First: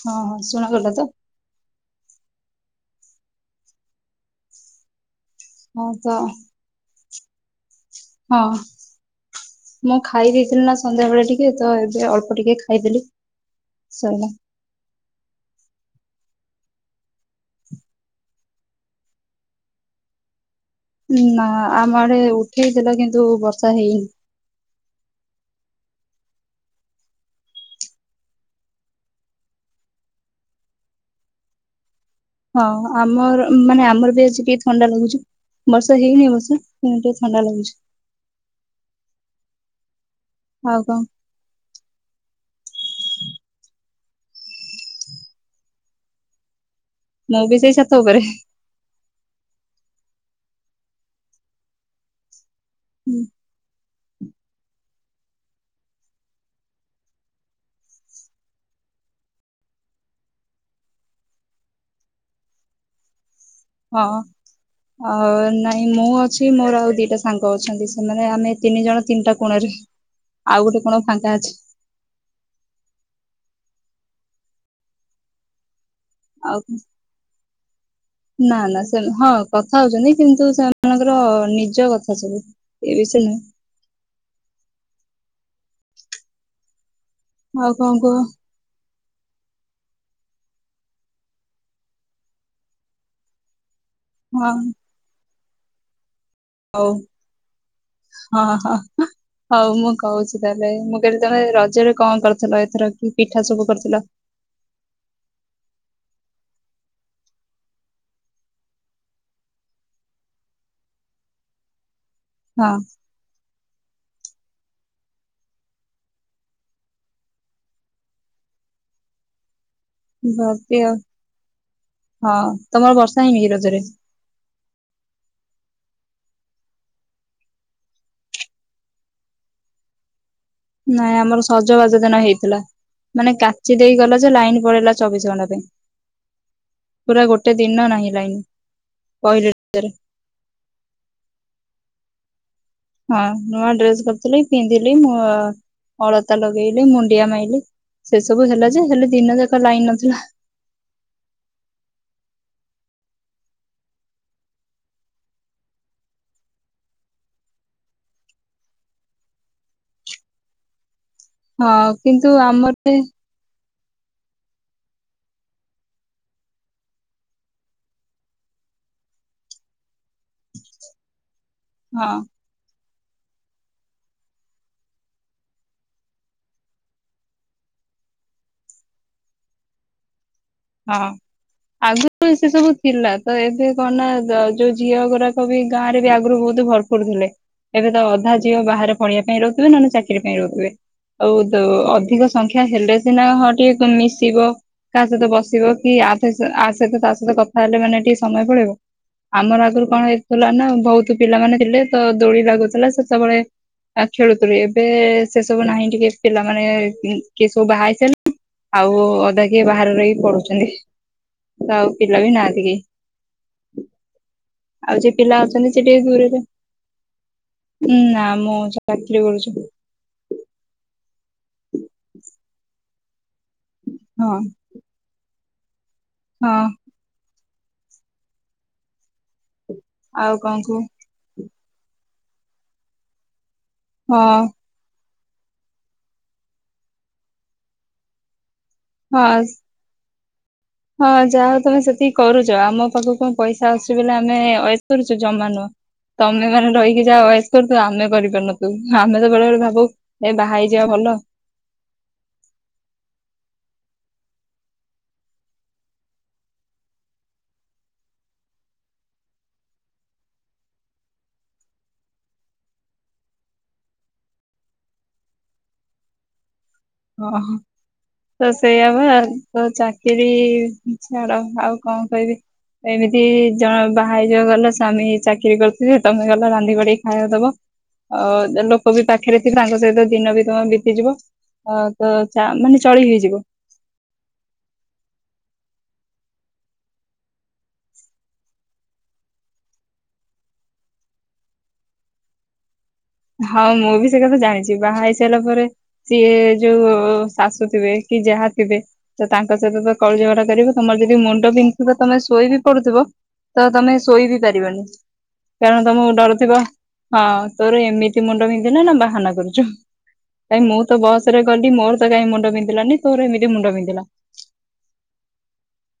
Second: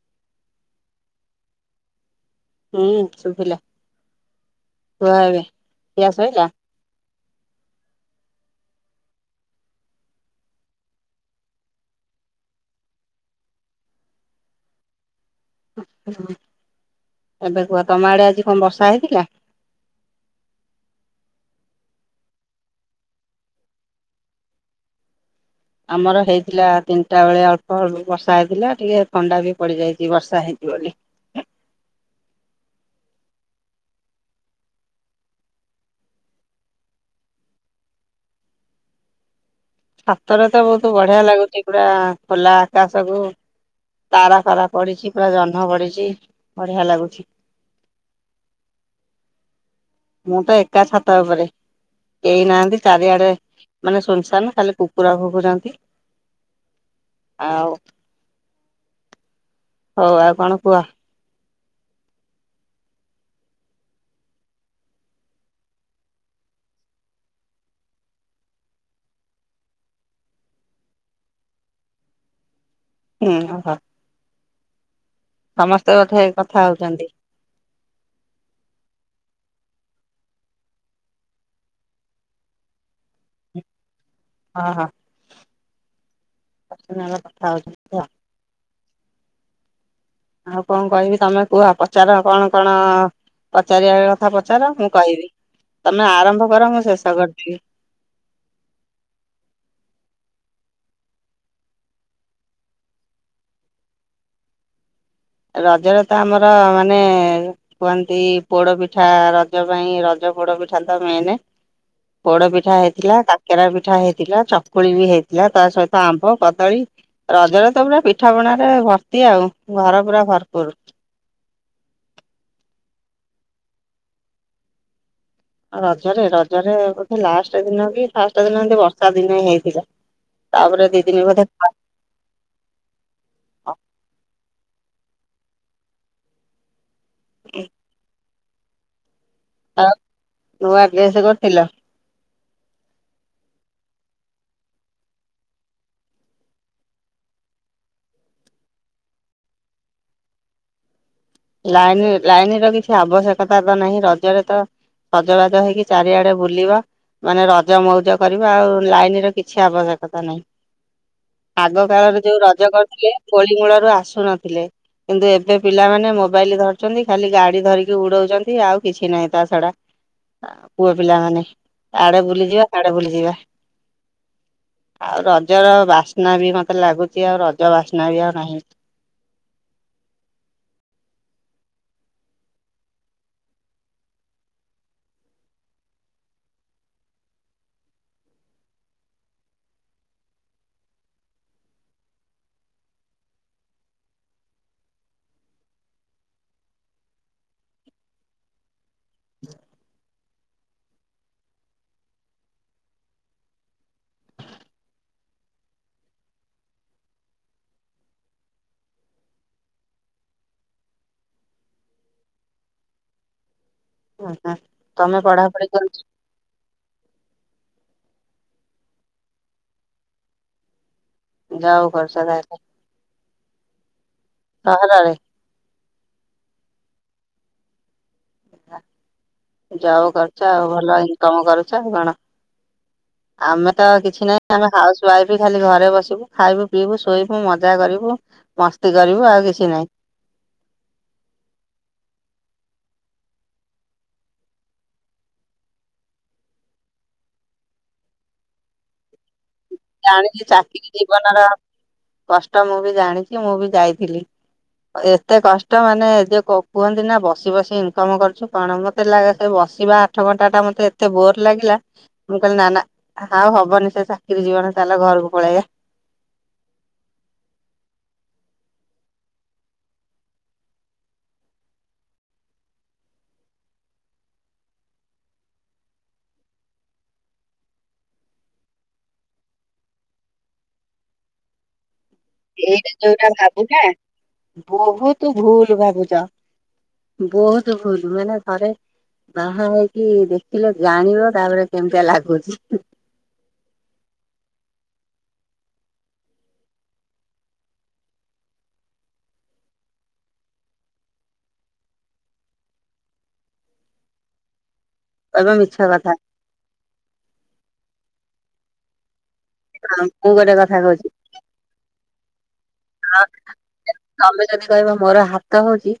ହଁ ହଁ ଶୁଣ ଗଲା ତ। ହୁଁ ଶୁଭିଲା କୁଆ ଏବେ। ହଉ ଖିଆ ତ ସଇଲା? ହଁ। ମୁଁ ଖାଇ ଦେଇେଇଥିଲି ନା ସନ୍ଧ୍ୟାବେେଳେ ଟିକେ ତ ଏବେ ଅଳ୍ପ ଟିକେ ଖାଇଦେଲି ଶଣ ହ ହ। ଏବେ କୁହ ତମ ଆଡେ ଆଜି କଣ ବର୍ଷା ହେଇଥିଲା। ନା ଆମଡେ ଉଠେଇ ଦେଥିଲା କିନ୍ତୁ ବର୍ଷା ହେଇନି। ଆମର ହେଇଥିଲା ତିନିଟା ବେଳେ ଅଳ୍ପ ଅଳ୍ପ ବର୍ଷା ହେଇଥିଲା ଟିକେ ଥଣ୍ଡା ବି ପଡିଯାଇଛି ବର୍ଷା ହେଇ [unintelligible] ହଁ ଆମର ମାନେ ଆମର ବି ଆଜିି ଟିକେ ଥଣ୍ଡା ଲାଗୁଛି। ବର୍ଷ ହେ ନହିଁ ଅବସ କି ଥଣ୍ଡା ଲାଗୁଛି। ହାତରେ ତ ଆଉ ବହୁତ କଣ ବଢିଆ ଲାଗୁଛି ପୁରା ଖୋଲା କାଶ କୁ ତାରା ଫାରା ପଡିଛି ପୁରା ଜହ୍ନ ପଡିଛି ବଢିଆ ଲାଗୁଛି ମୁଁ ବି ସେଇଛାତ ଉପରେ। ମୁଁ ତ ଏକା ଛାତ ଉପରେ। କେଇ ନାହାନ୍ତି ଚାରିଆଡେ ମାନେ ସୁନସାନ ଖାଲି କୁକୁର ଭକୁୁଛନ୍ତି। ଆଉ ହଉ ଆଉ କଣ କୁହ। ହଁ। ଅ ନାଇଁ ମୁଁ ଅଛି ମୋର ଆଉ ଦିଟା ସାଙ୍ଗ ଅଛନ୍ତି ସେମାନେ ଆମେ ତିନି ଜଣ ତିନିଟା କୋଣରେ ଆଉ ଗୋଟେ କଣ ଫାଙ୍କା ଅଛି। ହୁଁ ହୋ। ସମସ୍ତେ କଠ ଆଉ କଥା ହଉଛନ୍ତି। ନା ନା ସେ ହଁ କଥା ହଉଛନ୍ତି କିନ୍ତୁ ସେମାନଙ୍କର ନିଜ କଥା ସବୁ। କିଛି ନୁହଁ। ଓହୋ ନାଁ ବା କଥା ଆଉ କଣ ହେଉଥିଲି ତ କୁହ ଆଉ କଣ କହିବି ତମେ କୁହ ପଚାର କଣ କଣ ଚାରିଆଡ଼ କଥା ହଁ ପଚାର ମୁଁ କହିବି ତମେ ଆରମ୍ଭ କର ମୁଁ ହଉ ଶେଷ କରିଦେବି। ହଁ ହଁ ହଉ ମୁଁ କହୁଛି। ତାହେଲେ ମୁଁ କହିଲି ତମେ ରଜରେ କଣ କରିଥିଲ ଏଥର କି ପିଠା ସବୁ କରିୁଥିଲ? ରଜରେ ତ ଆମର ମାନେ କୁହନ୍ତି ପୋଡ଼ ପିଠା ରଜ ପାଇଁ ରଜ ପୋଡ଼ ପିଠା ତ ମନେ କଣ? ପୋଡ ପିଠା ହେଇଥିଲା, କାକେରା ପିଠା ହେଇ ଥିଲା ଚକୁଳି ବି ହେଇଥିଲା ତା ସହିତ ଆମ୍ବ କଦଳୀ ରଜରେ ତ ପୁରା ପିଠା ପଣାରେ ଭର୍ତ୍ତି ଆଉ ଘ ଭ ଆ ହଁ ତମର ବର୍ଷ ନାଇଁ ଏ ରଜରେ ରଜରେ - ରଜରେ ବୋଧେ ଲାଷ୍ଟ ଦିନ କି ଫାଷ୍ଟ ଦିନ ଏମିତି ବର୍ଷା ଦିନ ହେଇଥିଲା। ତାପରେ ଦି ନାଇଁ ଦିନ ବୋଧେ ଆମର ସଜବାଜ ଦିନ ହେଇଥିଲା ମାନେ କାଚି ଦେଇ ଗଲା ଯେ ଲାଇନ ପଳେଇଲା ଚବିଶ ଘଣ୍ଟା ପାଇଁ ପୁରା ଗୋଟେ ଦିନ ନାହିଁ ଲାଇନ କହିଲେ ଟିଚର। ଆଉ ନୂଆ ଡ୍ରେସ୍ କରିଥିଲ? ହଁ ନୂଆ ଡ୍ରେସ କରିଥିଲି ପିନ୍ଧିଲି ମୁଁ ଅଳତା ଲଗେଇଲେ ମୁଣ୍ଡିଆ ମାଇଲି ସେ ସବୁ ହେଲା ଯେ ହେଲେ ଦିନ ଯାକ ଲାଇନ୍ ନଥିଲା। [unintelligible] ଲାଇନି ଲାଇନି ର କିଛି ଆବଶ୍ୟକତା ତ ନାହିଁ ରଜରେ ତ ସଜବାଜ ହେଇକି ଚାରିଆଡ଼େ ବୁଲିବ ମାନେ ରଜ ମଉଜ କରିବା ଆଉ ଲାଇନ ର କିଛି ଆବଶ୍ୟକତା ନାହିଁ। ଆଗ ହଁ କାଳରେ କିନ୍ତୁ ଯୋଉଁ ରଜ ଆମର କରୁଥିଲେ ଦୋଳି ମୂଳ ଆସୁନଥିଲେ କିନ୍ତୁ ଏବେ ପିଲାମାନେ ମୋବାଇଲ ଧରିଛନ୍ତି ଖାଲି ଗାଡି ଧରିକି ଉଡଉଛନ୍ତି ଆଉ କିଛି ନାହିଁ ତା ଛଡା ପୁଅ ପିଲାମାନେ ହଁ ଆଡ଼େ ବୁଲିଯିବା ଆଡ଼େ ବୁଲିଯିବା [unintelligible] ଆଉ ରଜର ବାସ୍ନା ବି ମତେ ଲାଗୁଚି ଆଉ ରଜ ବାସ୍ନା ବି ଆଉ ନାହିଁ। ହଁ। ଆଗରୁ ସେ ସବୁ ଥିଲା ତ ଏବେ କଣ ନା ଯୋଉ ଝିଅ ଗୁଡ଼ାକ ବି ଗାଁ ରେ ବି ଆଗରୁ ବହୁତ ଭରପୁର ଥିଲେ ଏବେ ତ ଅଧା ଝିଅ ବାହାରେ ପଢ଼ିବା ପାଇଁ ରହୁଥିବେ ନହେଲେ ଚାକିରି ପାଇଁ ରହୁଥିବେ। ଆଉ ତ ଅଧିକ ସଂଖ୍ୟା ହେଲେ ସିନା ହଁ ଟିକେ ମିଶିବ କାହା ସହିତ ବସ ବ କି ଆସହିତା ତା ସହିତ କଥା ହେଲେ ମାନେ ଟିକେ ସମୟ ପଳେଇବ ଆମର ଆଗରୁ କଣ ହେଇ ଥିଲା ନା ବହୁତ ପିଲାମାନେ ଥିଲେ ତ ଦୋଳି ଲାଗୁଥିଲା ସେତେବେଳେ ଆ ଖେଳୁଥିଲ ଏବେ ସେ ସବୁ ନାହିଁ ଟିକେ ପିଲାମାନନେ କିଏ ସବୁ ବାହା ହେଇସାରିଲେଣି। ଆଉ ଅଧା କିଏ ବାହାରେ ରହିକି ପଢ଼ୁ ଆଉ ପିଲା ବି ନାହାନ୍ତି କେହି? ଆଉ ଯେ ତମେ ପିଲା ପଢାପଢି ଅଛନ୍ତି ସେ କରୁଛ ଟିକେ ଦୂରରେ ନାଁ ମୁଁ ଚାକରି କରୁଛି। ଯା ହୋଉ ବର୍ଷା ଟା ଆଇଲା। ହଁ କହଲାରେ ହଁ। ଯାହଉ କରୁଛ କଣ ଆଉ କୁହ ଭଲ ଇନକମ କରୁଛ ଆଉ କଣ? ଆମେ ତ ହଁ କିଛି ନାହିଁ ଆମେ ହାଉସ୍ ଖାଇ ପି ଖାଲି ଘରେ ବସିବୁ ଖାଇବୁ ପିଇବୁ ଶୋଇବୁ ମଜା କରିବୁ ମସ୍ତି କରିବୁ ହଁ ଆଉ କିଛି ନହିଁ। ହଁ ଯାହା ହଉ ତମେ ସେତିକି କରୁଛ ଆମ ପାଖକୁ କଣ ପଇସା ଆସୁଛି ବୋଲି ଆମେ ଅୟେସ କରୁଛୁ ଜମା ନୁହଁ। ତମେ ମାନେ ରହିକି ଯାହା ଅୟେସ କରୁଥିବ ଆମେ କରିପାରୁନଥିବୁ ଆମେ ତ ବେଳେବେଳେ ଭାବୁ ଏ ଜାଣିିଲି ବାହା ହେଇଯିବା ଚାକିରି ଭଲ ଜୀବନର କଷ୍ଟ ମୁଁ ବି ଜାଣିଛି ମୁଁ ବି ଯାଇଥିଲି। [unintelligible] ଏତେ କଷ୍ଟ ମାନେ ଯ କୁହନ୍ତି ନା ବସି ବସି ଇନକମ କରୁଛୁ କଣ ମତେ ଲାଗେ ସେ ବସି। ଯ ଆଠ ଘଣ୍ଟା ଟା ମୋତେ ଏତେ ବୋର ଲାଗିଲା ମୁଁ କହିଲି ନାଁ ନାଁ ଆଉ ହବନି ସେ ଚାକିରୀ ଜୀବନ। ତାହେଲେ ଘରକୁ ପଳେଇବା। ଓ ହୋ ତ ସେଇଆ ବା ତ ଚାକିରି ଛାଡ ଆଉ କଣ କହିବି। ଏମିତି ଜଣ ବାହା ହେଇ ଯିବ ଗଲ ସ୍ୱାମୀ ଚାକିରି କରିଥିବେ ତମେ ଗଲ ରାନ୍ଧି ବାଡିକି ଖାଇବାକୁ ଦବ। ଆ ଲୋକ ବି ପାଖରେ ତାଙ୍କ ସହିତ ଦିନ ବି ତମେ ବିତିଯିବ। ଅ ତ ଚା- ମାନେ ଏଇଟା ଚଳି ଯୋଉଟା ହେଇଯିବ ଭାବୁନା ବହୁତ ଭୁଲ ଭାବୁଚ। ବହୁତ ଭୁଲ ମାନେ ଥରେ ବାହା ହେଇକି ଦେଖିଲେ ଜାଣିବ ତାପରେ କେମିତିଆ ଲାଗୁଛି। ହଁ ମୁଁ ବି ସେ କଥା ଜାଣିଛି ବାହା ହେଇ ସାରିଲା ପରେ ସିଏ ଯୋଉ ଶାଶୁ ଥିବେ କି ଯାହା ଥିବେ ତ ତାଙ୍କ ସହିତ ତ କଳି ଝଗଡା କରିବେ ତମର ଯଦି ମୁଣ୍ଡ ପିନ୍ଧିଥିବ ତମେ ଶୋଇ ବିି ପଡୁଥିବ ତ ତମେ ଶୋଇ ବି ପାରିବନି। କହିବ ମିଛ କାରଣ ତମକୁ କଥା। ଡରୁଥିବ ହଁ ତୋର ଏମିତି ମୁଣ୍ଡ ପିନ୍ଧିଲା ନା ବାହାନା କରୁ ଚୁ ମୁଁ ଗୋଟେ କାଇଁ ମୁଁ କଥା ତ ବସରେ ଗଲି ମୋର ତ କାଇଁ ମୁଣ୍ଡ ବିିନ୍ଧ୍ ଆଉ ତମେ ଯଦି କହିବ ମୋର ହାତ ହୋଉଚି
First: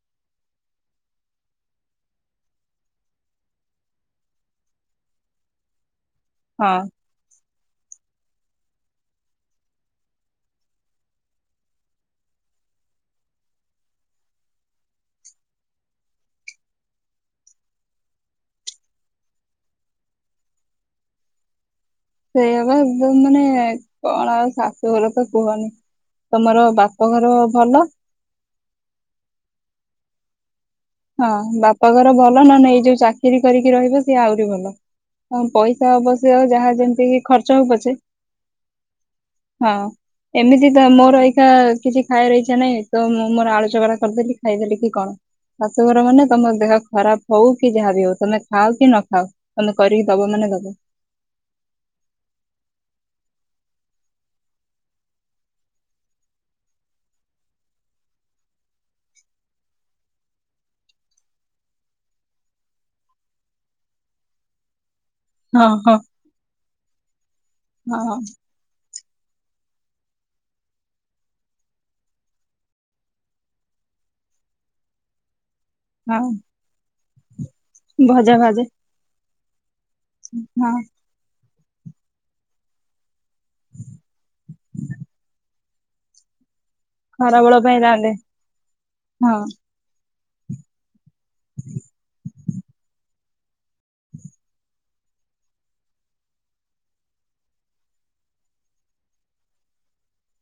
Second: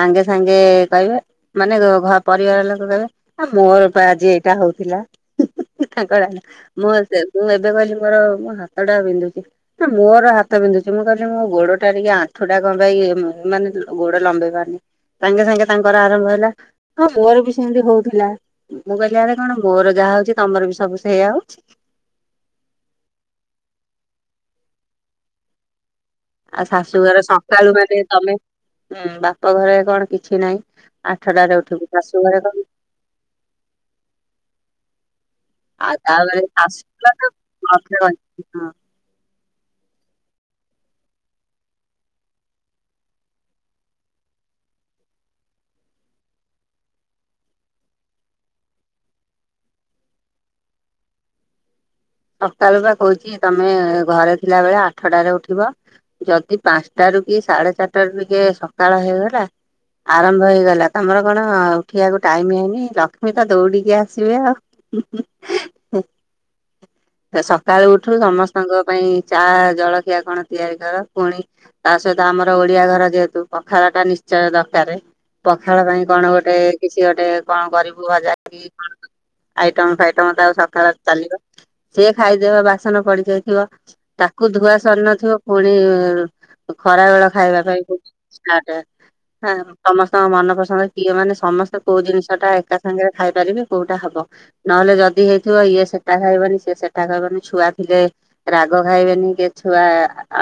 ସାଙ୍ଗେ ସାଙ୍ଗେ କହିବେ ମାନେ ରୋ-ଘ-ପରିବାର ଲୋକ କହିବେ ଆ ମୋରପା ଆଜି ଏଇଟା ହୋଉଥିଲା। [unintelligible] ହଁ ମୁଁ ସେ ମୁଁ ଏବେ କହିଲି ମୋର ମୋ ହାତଟା ବିନ୍ଧୁଚି ନା ମୋର ହାତ ବିନ୍ଧୁଚି ମୁଁ କ ମୋ ଗୋଡଟା ଟିକେ ଆଣ୍ଠୁଟା କଣ ପାଇଁ ମାନେ ଗୋଡ ଲମ୍ବେଇ ପାରନି ସାଙ୍ଗେ ସାଙ୍ଗେ ତାଙ୍କର ଆରମ୍ଭ ହେଲା ହଁ ମୋର ବି ସେମିତି ହୋଉଥିଲା ଉ-ମୁଁ କହିଲି ଆରେ କଣ ମୋର ଯାହା ଯାହା ହୋଉଚି ତମର ବି ସବୁ ସେଇଆ ହୋଉଚି? ସେଇଆ ପା ଯୋଉ ମାନେ କଣ ଆଉ ଶାଶୁଘର ତ କୁହନି। ତମର ଆଉ ଶାଶୁଘର ବାପଘର ଭଲ ସକାଳୁ ମାନେ ତମେ ଉଁ-ବାପଘରେ କଣ କିଛି ନାହିଁ। ହଁ ଆଠଟାରେ ଉଠିବୁ ବାପାଘର ଶାଶୁ ଘରେ ଭଲ କଣ ନହନେ ଏଇ ଯୋଉ ଚାକିରି କରିକି ରହିବ ସିଏ ଆହୁରି ଭଲ। ହଁ ପଇସା ଆଉ ଅବଶ୍ୟ ଆ ତାପରେ ଯାହା ଶାଶୁ ଯେମିତି ହେଇକି ଘରେ ଖର୍ଚ୍ଚ ହୋଉ ପଛେ ମତେ କହିଛି ହଁ ହଁ। ଏମିତି ତ ମୋର ଏଇଖାଁ କିଛି ଖାଇବାର ଇଛା ନାହିଁ ତ ମୁଁ ମୋର ଆଳୁ ଚକଟା କରିଦେଲି ଖାଇଦେଲି କି କଣ। ଶାଶୁଘର ମାନେ ତମ ଦେହ ଖରାପ ହୋଉ କି ଯାହାବି ହୋଉ ତମେ ଖାଅ କି ନଖାଅ ତମେ କରିକି ଦବ ମାନେ ଦବ। ସକାଳୁ ପା କୋହୁଚି ତମେ ଘରେ ଥିଲା ବଳେ ଆଠଟାରେ ଉଠିବ ଯଦି ପାଞ୍ଚଟାରେ ରୁକି ସାଢେ ଚାରିଟାରୁ ଟିକେ ସକାଳ ହେଇଗଲା ଆରମ୍ଭ ହେଇଗଲା ତମର କଣ ଆ ଉଠିବାକୁ ଟାଇମି ହେଇନି ଲକ୍ଷ୍ମୀ ତ ଦୌଡିକି ଆସିବେ ଆଉ ହଁ ହଁ। ଫେର ସକାଳୁ ଉଠୁଣୁ ହଁ ସମସ୍ତଙ୍କ ପାଇଁ ଚା ଜଳଖିଆ କଣ ତିଆରି କର ପୁଣି ତାସହିତ ଆମର ଓଡିଆ ଘର ଯେହେତୁ ପଖାଳଟା ନିଶ୍ ଚଁୟ ଦରକାରେ। ପଖାଳ ପାଇଁ ହଁ କଣ ଗୋଟେ କିଛି ଗୋଟେ କଣ କରିବୁ ଭଜା କି କଣ ଆଇ ଟମ ଫାଇଟମ ତାକୁ ହଁ ସକାଳେ ଚାଲିବ। ସିଏ ଖାଇଦେବା ବାସନ ପଡିଯାଇଥିବ ତାକୁ ଧୁଆ ସରିନଥିବ ଫୁଣି ଖରାବେଳ ଖାଇବା ପାଇଁ ହୋଉଚି ଷ୍ଟାର୍ଟେ ହଁ ହଁ-ସମସ୍ତଙ୍କ ମନ ପସନ୍ଦ ଇଏ ମାନେ ସମସ୍ତେ କୋଉ ଜିନିଷଟା ଏକା ସାଙ୍ଗରେ ଖାଇପାରି ବି କୋଉଟା ହବ ନହେଲେ ଯଦି ହେଇଥିବ ଇଏ ସେଟା ଖାଇବନି ସି କିଏ ସେଟା ଖାଇବନି ଛୁଆ ଥିଲେ ରାଗ ଖାଇବେନି କି ଛୁଆ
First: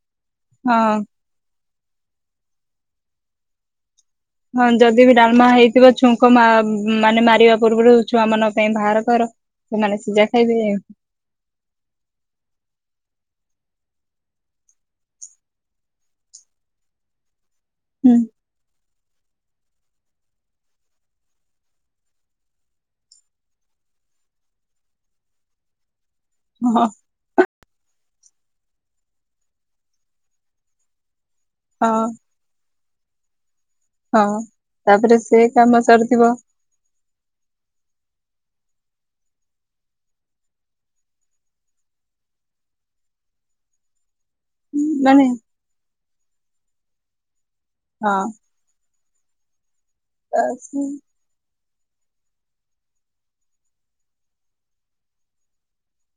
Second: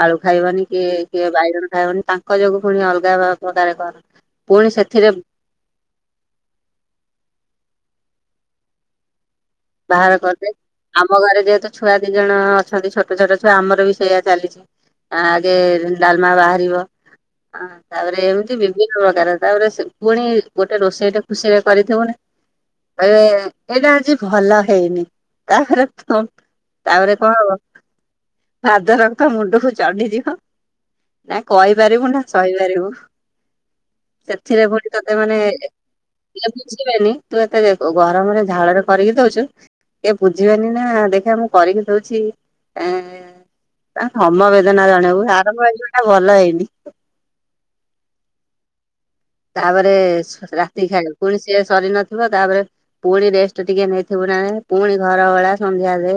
ଆଳୁ ଖାଇବନି ହଁ କି କିଏ ବାଇଗଣ ଖାଇବନି ତାଙ୍କ ଯୋଗୁ ଫୁଣି ଅଲଗା ପ୍ରକାରେ କରୁ ହଁ ଯଦି ବି ଡାଲମା ହେଇଥିବ ଛୁଙ୍କ ମା-ମାନେ ମାରିବା ପୂର୍ବୁରୁ ଛୁଆମାନଙ୍କ ପାଇଁ ଭାରକର। ବାହାର କରିଦେ ଆମ ଘରେ ଯେହେତୁ ଛୁଆ ଦିଜଣ ଅଛନ୍ତି ଛୋଟ ଛୋଟ। ଛୁଆ ଆମର ବି ସେଇଆ ଚାଲିଚି ଆ-ଆଗେ ଡାଲମା ବାହାରିବ। ଆଁ ହୁଁ ତାପରେ ଏମତି ବିଭିନ୍ନ ପ୍ରକାର। ତାପରେ ସେ ପୁଣି ଗୋଟେ ରୋଷେଇଟେ ଖୁସିରେ କରିଥିବୁନି କହିବେ ଏଇଟା ଆଜି ଭଲ ହେଇନି ତାପରେ ହଁ ତମ୍-ତାପରେ କଣ ହବ ଫାଦର ତୋ ମୁଣ୍ଡକୁ ଚଢିଯିବ ନା ହଁ କହିପାରିବୁ ନା ସହିପାରିବୁ। ହଁ ସେଥିରେ ଫୁଣି ତାପରେ ତତେ ମାନେ ସେ ଏ କାମ ସରିଥିବ [unintelligible] ତୁ ଏତେ ଏ-ଗ-ଗରମରେ ଝାଳରେ କରିକି ଦୋଉଛୁ ଇଏ ବୁଝିବେନି ନା ଦେଖିଆ ମୁଁ କରିକି ଦୋଉଛି ଆଁ ତା ସମବେଦନା ମାନେ ଜଣେଇବୁ ଆରମ୍ଭ ହେଇଯିବ ଏଟା ଭଲ ହେଇନି। ହଁ। ତାପରେ ତା ସେ ଶୋ-ରାତିକି ଖାଇବୁ ପୁଣି ସିଏ ସରିନଥିବ ତାପରେ ପୁଣି ରେଷ୍ଟେ ଟିକେ ନେଇଥିବୁ ନା ନାଇଁ ପୁଣି ଘର ଓଳା ସନ୍ଧ୍ୟା ଦେ।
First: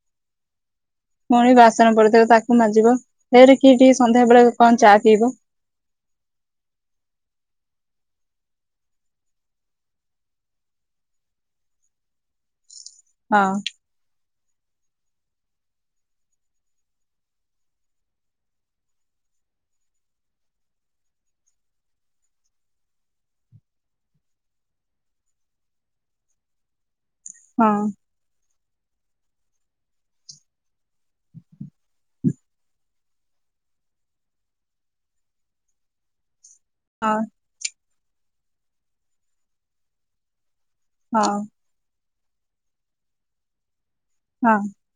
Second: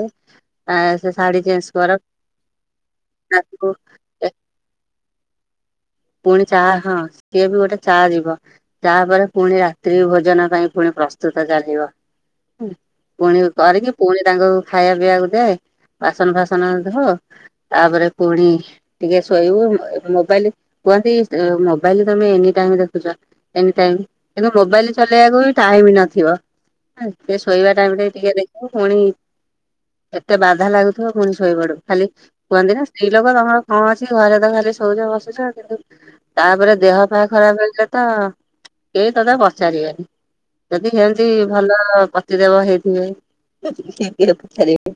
ସେ ଶାଢୀ ପୁଣି ଚେଞ୍ଜ କର ବାସନ ପଡିଥିବ ତାକୁ ମାଜିବ ଫେରେ ତାକୁ କିଏ ଟିକେ ଏ ସନ୍ଧ୍ୟାବେଳେ କଣ ଚା ପିଇବ। [inaudible] ପୁଣି ଚା ହଁ ସିଏ ବି ଗୋଟେ ଚାହା ଯିବ ତାପରେ ପୁଣି ରାତ୍ରି ଭୋଜନ ପାଇଁ ପୁଣି ପ୍ର ପ୍ରସ୍ତୁତ ଚାଲିବ। [inaudible] ପୁଣି ହଁ କରିକି ପୁଣି ତାଙ୍କୁ ଖାଇବା ପିଇବାକୁ ଦେ। ବାସନ ଫାସନ ଧ ତାପରେ ପୁଣି ଟିକେ ଶୋଇବୁ, ମୋବାଇଲ କୁହନ୍ତି ମୋବାଇଲ ତମେ ଏନି ଟାଇମ ଦେଖୁଛ ଏନି ଟାଇମ କିନ୍ତୁ ମୋବାଇଲ ଚଲେଇବାକୁ ଟାଇମ ନଥିବ ସେ ହଁ ଶୋଇବା ଟାଇମ ରେ ଟିକେ ଦେଖିବ ପୁଣି ଏତେ ବାଧା ଲାଗୁଥିବ ପୁଣି ଶୋଇପଡ, ଖାଲି କୁହନ୍ତି ନା ସ୍ତ୍ରୀ ଲୋକ ତମର କଣ ଅଛି ଘରେ ତ ଖାଲି ସୋଉଚ ବସୁଛ କିନ୍ତୁ ତାପରେ ଦେହ ହଁ ପେହ ଖରାପ ହେଲେ ତ କେହି ପଦେ ପଚାରିବେନି, ଯଦି ସେନ୍ତି ହଁ ଭଲ ପତି ଦେବ ହେଇଥିବେ, ହଁ ପଚାରିବେ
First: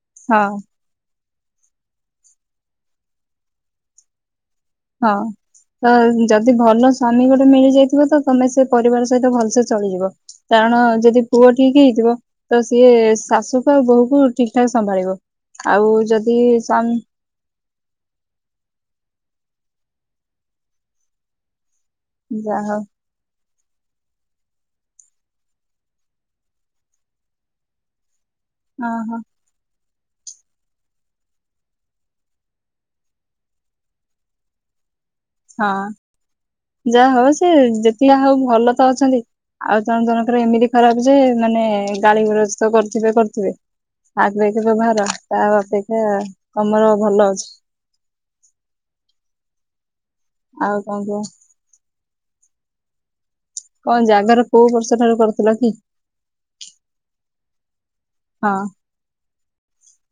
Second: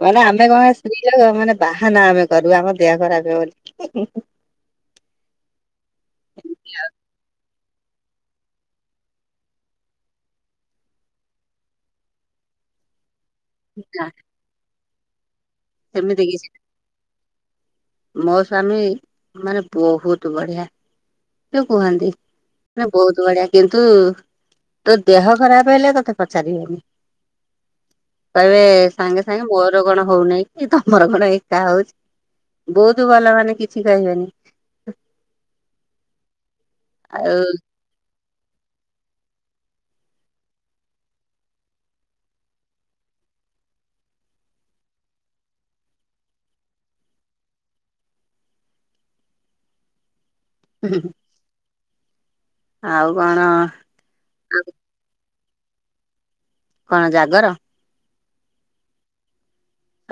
କହେ ଆମେ ହଁ କଣ ସ୍ତ୍ରୀ ର ମାନେ ବାହାନା ଆମେ କରିବୁ ଆମ ଦେହ ଖରାପ ହବ ବୋଲି। ହଁ ତ ଯଦି ଭଲ ସ୍ୱାମୀ ଗୋଟେ ମିଳି ହେଇଥିବ ତ ତମେ ସେ ପରିବାର ସହିତ ଭଲସେ ଚଳିଯିବ, କାରଣ ଯଦି ପୁଅ ଠିକ ହେଇଥିବ ତ ସେ ସିଏ ଶାଶୁ କୁ ଆଉ ନା ବୋହୂ କୁ ଠିକ ଠାକ ସମ୍ଭାଳିବ ଆଉ ସେମିତି ଯଦି କିଛି ସ୍ଵା ମୋ ସ୍ଵାମୀ ମାନେ ବହୁତ ବଢିଆ। କୁହନ୍ତି ଯାହା ମ ବହୁତ ବଢିଆ, କିନ୍ତୁ ତୋ ଦେହ ଖରାପ ହେଲେ ତତେ ପଚାରିବେନି। କହିବେ ହଉ ହଁ ହଁ ସାଙ୍ଗେ ସାଙ୍ଗେ ମୋର କଣ ହଉନହିଁ କି ତମର କଣ ଏକା ହଉଛି? ବୋଧ ବାଲା ମାନେ କିଛି ଖାଇବେନି। ହଁ ଯାହା ହଉ ଆଉ ସେ ଯେତିକେ ହଉ ଭଲ ତ ଅଛନ୍ତି, ଆଉ ଜଣ ଜଣଙ୍କର ଏମିତି ଖରାପ ଯେ ମାନେ ଗାଳିଗୁଲଜ ତ କରୁଥିବେ କରୁଥିବେ। ଆଗ ବ୍ୟବହାର ତା ଅପେକ୍ଷା ତମର ଭଲ ଅଛି। [inaudible] ଆଉ କଣ କୁହ। ଆଉ କଣ କଣ ଜାଗର ଆଉ କୋଉ ବର୍ଷ ଠାରୁ କରୁଥିଲ କି? କଣ ଜାଗର ହଁ।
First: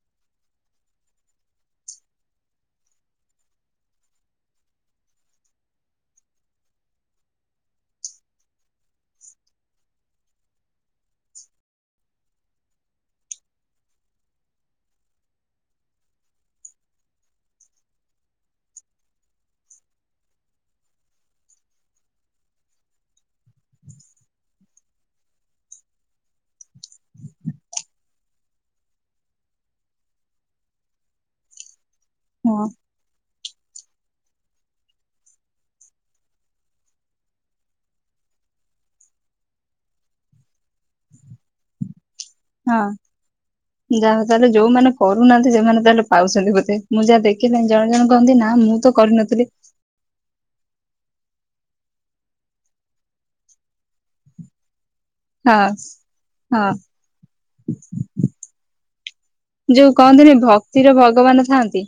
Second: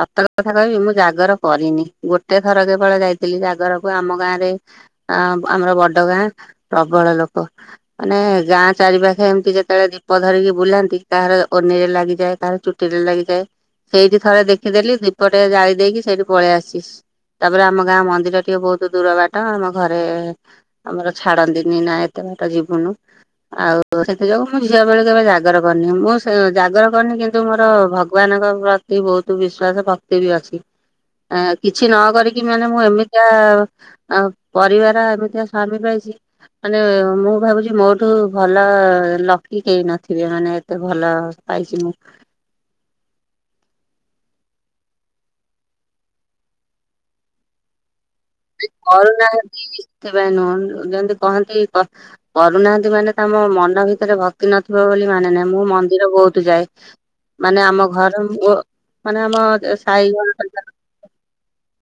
ସତ କଥା କହିବି ମୁଁ ଜାଗର କରିନି, ଗୋଟେ ଥର କେବଳ ଯାଇଥିଲି ଜାଗରକୁ ଆମ ଗାଁରେ ଅ ଆମର ବଡ ଗାଁ ପ୍ରବଳ ଲୋକ ମାନେ ଗାଁ ଚାରିପାଖେ ଏମତି ଯେତେବେଳେ ଦୀପ ଧରିକି ବୁଲନ୍ତି, କାହାର ଓନିରେ ଲାଗିଯାଏ, କାହାର ଚୁଟି ରେ ଲାଗିଯାଏ ସେଇଠି ଥରେ ଦେଖ ରଖିଦେଲି ଦୀପଟେ ଜାଳି ଦେଇକି ସେଇଠି ପଳେଇ ଆସି ତାପରେ ଆମ ଗାଁ ମନ୍ଦିର ଟିକେ ବହୁତ ଦୂର ବାଟ ଆମ ଘରେ ଆମର ଛାଡନ୍ତିନି ନା ଏତେ ଟା ଜୀବନ। ଆଉ ସେଥି ଯୋଗୁ ମୁଁ ଝିଅ ବେଳେ କେବେ ଜାଗର କରିନି ମୁଁ ସେ ଜାଗର କରିନି କିନ୍ତୁ ମୋର ଭଗବାନ ପ୍ରତି ବହୁତ ବିଶ୍ଵାସ ଭକ୍ତି ବି ଅଛି ଆ କିଛି ନ କରିକି ହଁ ମାନେ ମୁଁ ଏମିତିଆ ଆ ପରିବାର ଏମିତିଆ ସ୍ୱାମୀ ପାଇଛି ମାନେ ମୁଁ ଭାବୁଛି ମୋଠୁ ଭଲ ଲକି କେହି ନଥିବେ, ମାନେ ଏତେ ଭଲ ପାଇଛି ମୁଁ। ହଁ। ଯାହା ତାହେଲେ ଯୋଉମାନେ କରୁନାହାନ୍ତି ସେମାନେ ତାହେଲେ ପାଉଛନ୍ତି ବୋଧେ, ମୁଁ ଯାହା ଦେଖିଲି ଜଣେ ଜଣ କରୁନାହାନ୍ତି ସେଥିପାଇଁ ନୁହଁ ଜେନ୍ତି କହନ୍ତି କରୁନାହାନ୍ତି ମାନେ ତମ ମନ ଭିତରେ ଭକ୍ତି ନଥିବ ବୋଲି ମାନେ ନାହି ହଁ ମୁଁ ମନ୍ଦିର ବହୁତ ହଁ ଯାଏ, ମାନେ ଆମ ଘର ମୋ ମାନେ ଆମ ଯୋଉ ସାଇ ଘର କହନ୍ତିନି ପାଖରେ ଭକ୍ତିରେ ଭଗବାନ ଥାଆନ୍ତି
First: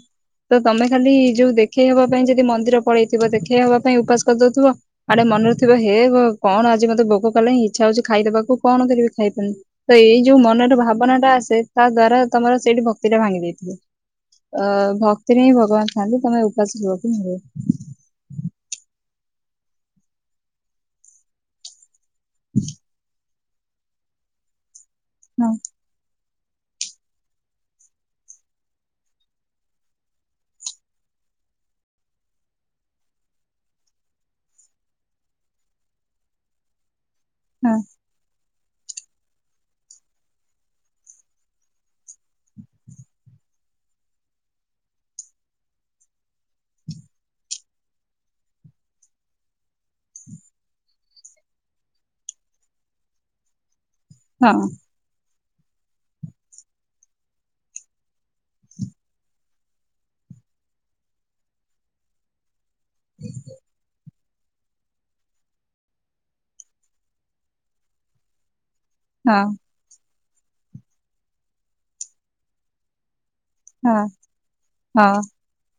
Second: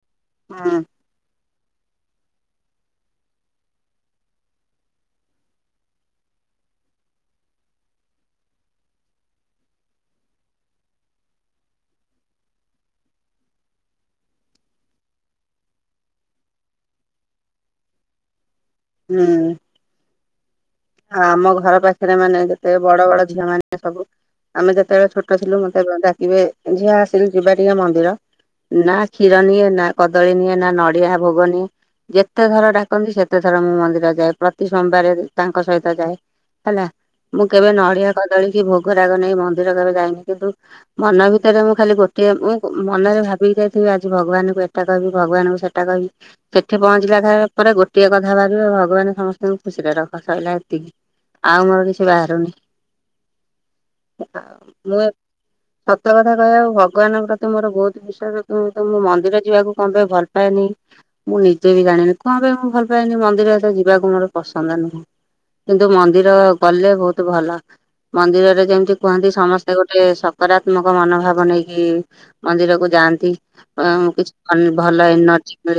ତ ହୁଁ ତମେ ଖାଲି ଯୋଉ ଦେଖ୍ ଦେଖେଇ ହବା ପାଇଁ ଯଦି ମନ୍ଦିର ପଳେଇଥିବ ଦେଖେଇହବା ପାଇଁ ଉପାସ କରିଦଉଥିବ ଆଡେ ମନେରେ ଥିବ ହେ ଭ କଣ ଆଜି ମତେ ଭୋକ କଲେ ହିଁ ଇଚ୍ଛା ହଉଛି ଖାଇଦେବାକୁ କଣ କରିବି ଖାଇଦେମି, ତ ଏଇ ଯୋଉ ମନରେ ଭାବନା ଟା ଆସେ ତା ଦ୍ଵାରା ତମର ସେଇଠି ଭକ୍ତି ଟା ଭାଙ୍ଗି ଦେଇଥିବ। ଅ ଭକ୍ତିରେ ହିଁ ଭଗବାନ ଥାଆନ୍ତି, ତମେ ଉପାସ ଅକୁ ମିଳିବ। ହୁଁ ଆଉ ଆମ ଘର ପାଖରେ ମାନେ ଯେତେ ବଡ ବଡ ଝିଅ ମାନେ ସବୁ ଆମେ ଯେତେବେଳେ ଛୋଟ ହଁ ଥିଲୁ ମତେ ଡାକିବେ ଝିଅ ଆସିଲୁ ଯିବା ଟିକେ ମନ୍ଦିର। ନା କ୍ଷୀର ନିଏ, ନା କଦଳୀ ନିଏ, ନା ନଡିଆ ଭୋଗ ନିଏ, ଯେତେଥର ଡାକନ୍ତି ସେତେ ଥ ର ମୁଁ ମନ୍ଦିର ଯାଏ ପ୍ରତି ସୋମବାର ତାଙ୍କ ସହିତ ଯାଏ ହେଲା। ମୁଁ କେବେ ହଁ ନଡ଼ିଆ, କଦଳୀ କି ଭୋଗ ରାଗ ନାଇଁ ମନ୍ଦିର କେବେ ଯାଇନି। କିନ୍ତୁ ମନ ଭିତରେ ମୁଁ ଖାଲି ଗୋଟିଏ ମୁଁ ମନରେ ଭାବି ଯାଇଥିବି। ଆଜି ଭଗବାନଙ୍କୁ ଏଟା କହିବି ଭଗବାନଙ୍କୁ ସେଟା କହିବି ସେଠି ପହଞ୍ଚିଲା ପରେ ଗୋଟିଏ କ କଥା ବାହାରିବ ଭଗବାନ ସମସ୍ତଙ୍କୁ ଖୁସିରେ ରଖ ସରିଲା ଏତିକି ଆଉ ମୋର କିଛି ବାହାରୁନି। ହଁ ମୁଁ ଏ ସତ କଥା କହିବାକୁ ଭଗବାନଙ୍କ ପ୍ରତି ମୋର ବହୁତ ବିଶ୍ୱାସ, କି ମୁଁ ତ ମନ୍ଦିର ଯିବାକୁ କଣ ପାଇଁ ଭଲ ପାଏ ନି ମୁଁ ନିଜେ ବି ଜାଣିନି କଣ ପାଇଁ ମୁଁ ଭଲ ପାଏନି ମନ୍ଦିର ଏତେ ଯିବାକୁ ମୋର ପସନ୍ଦ ନୁହଁ କିନ୍ତୁ ମନ୍ଦିର ଗଲେ ବହୁତ ଭଲ। ମନ୍ଦିରରେ ଯେମିତି କୁହନ୍ତି ହଁ ସମସ୍ତେ ଗୋଟେ ସକାରାତ୍ମକ ମନୋଭାବ ନେଇକି ମନ୍ଦିରକୁୁ ଯାଆନ୍ତି। ହଁ ଅଁ କିଛି ଭଲ ଭଲ ହଁ। ଏନର୍ଜି ମିଳେ।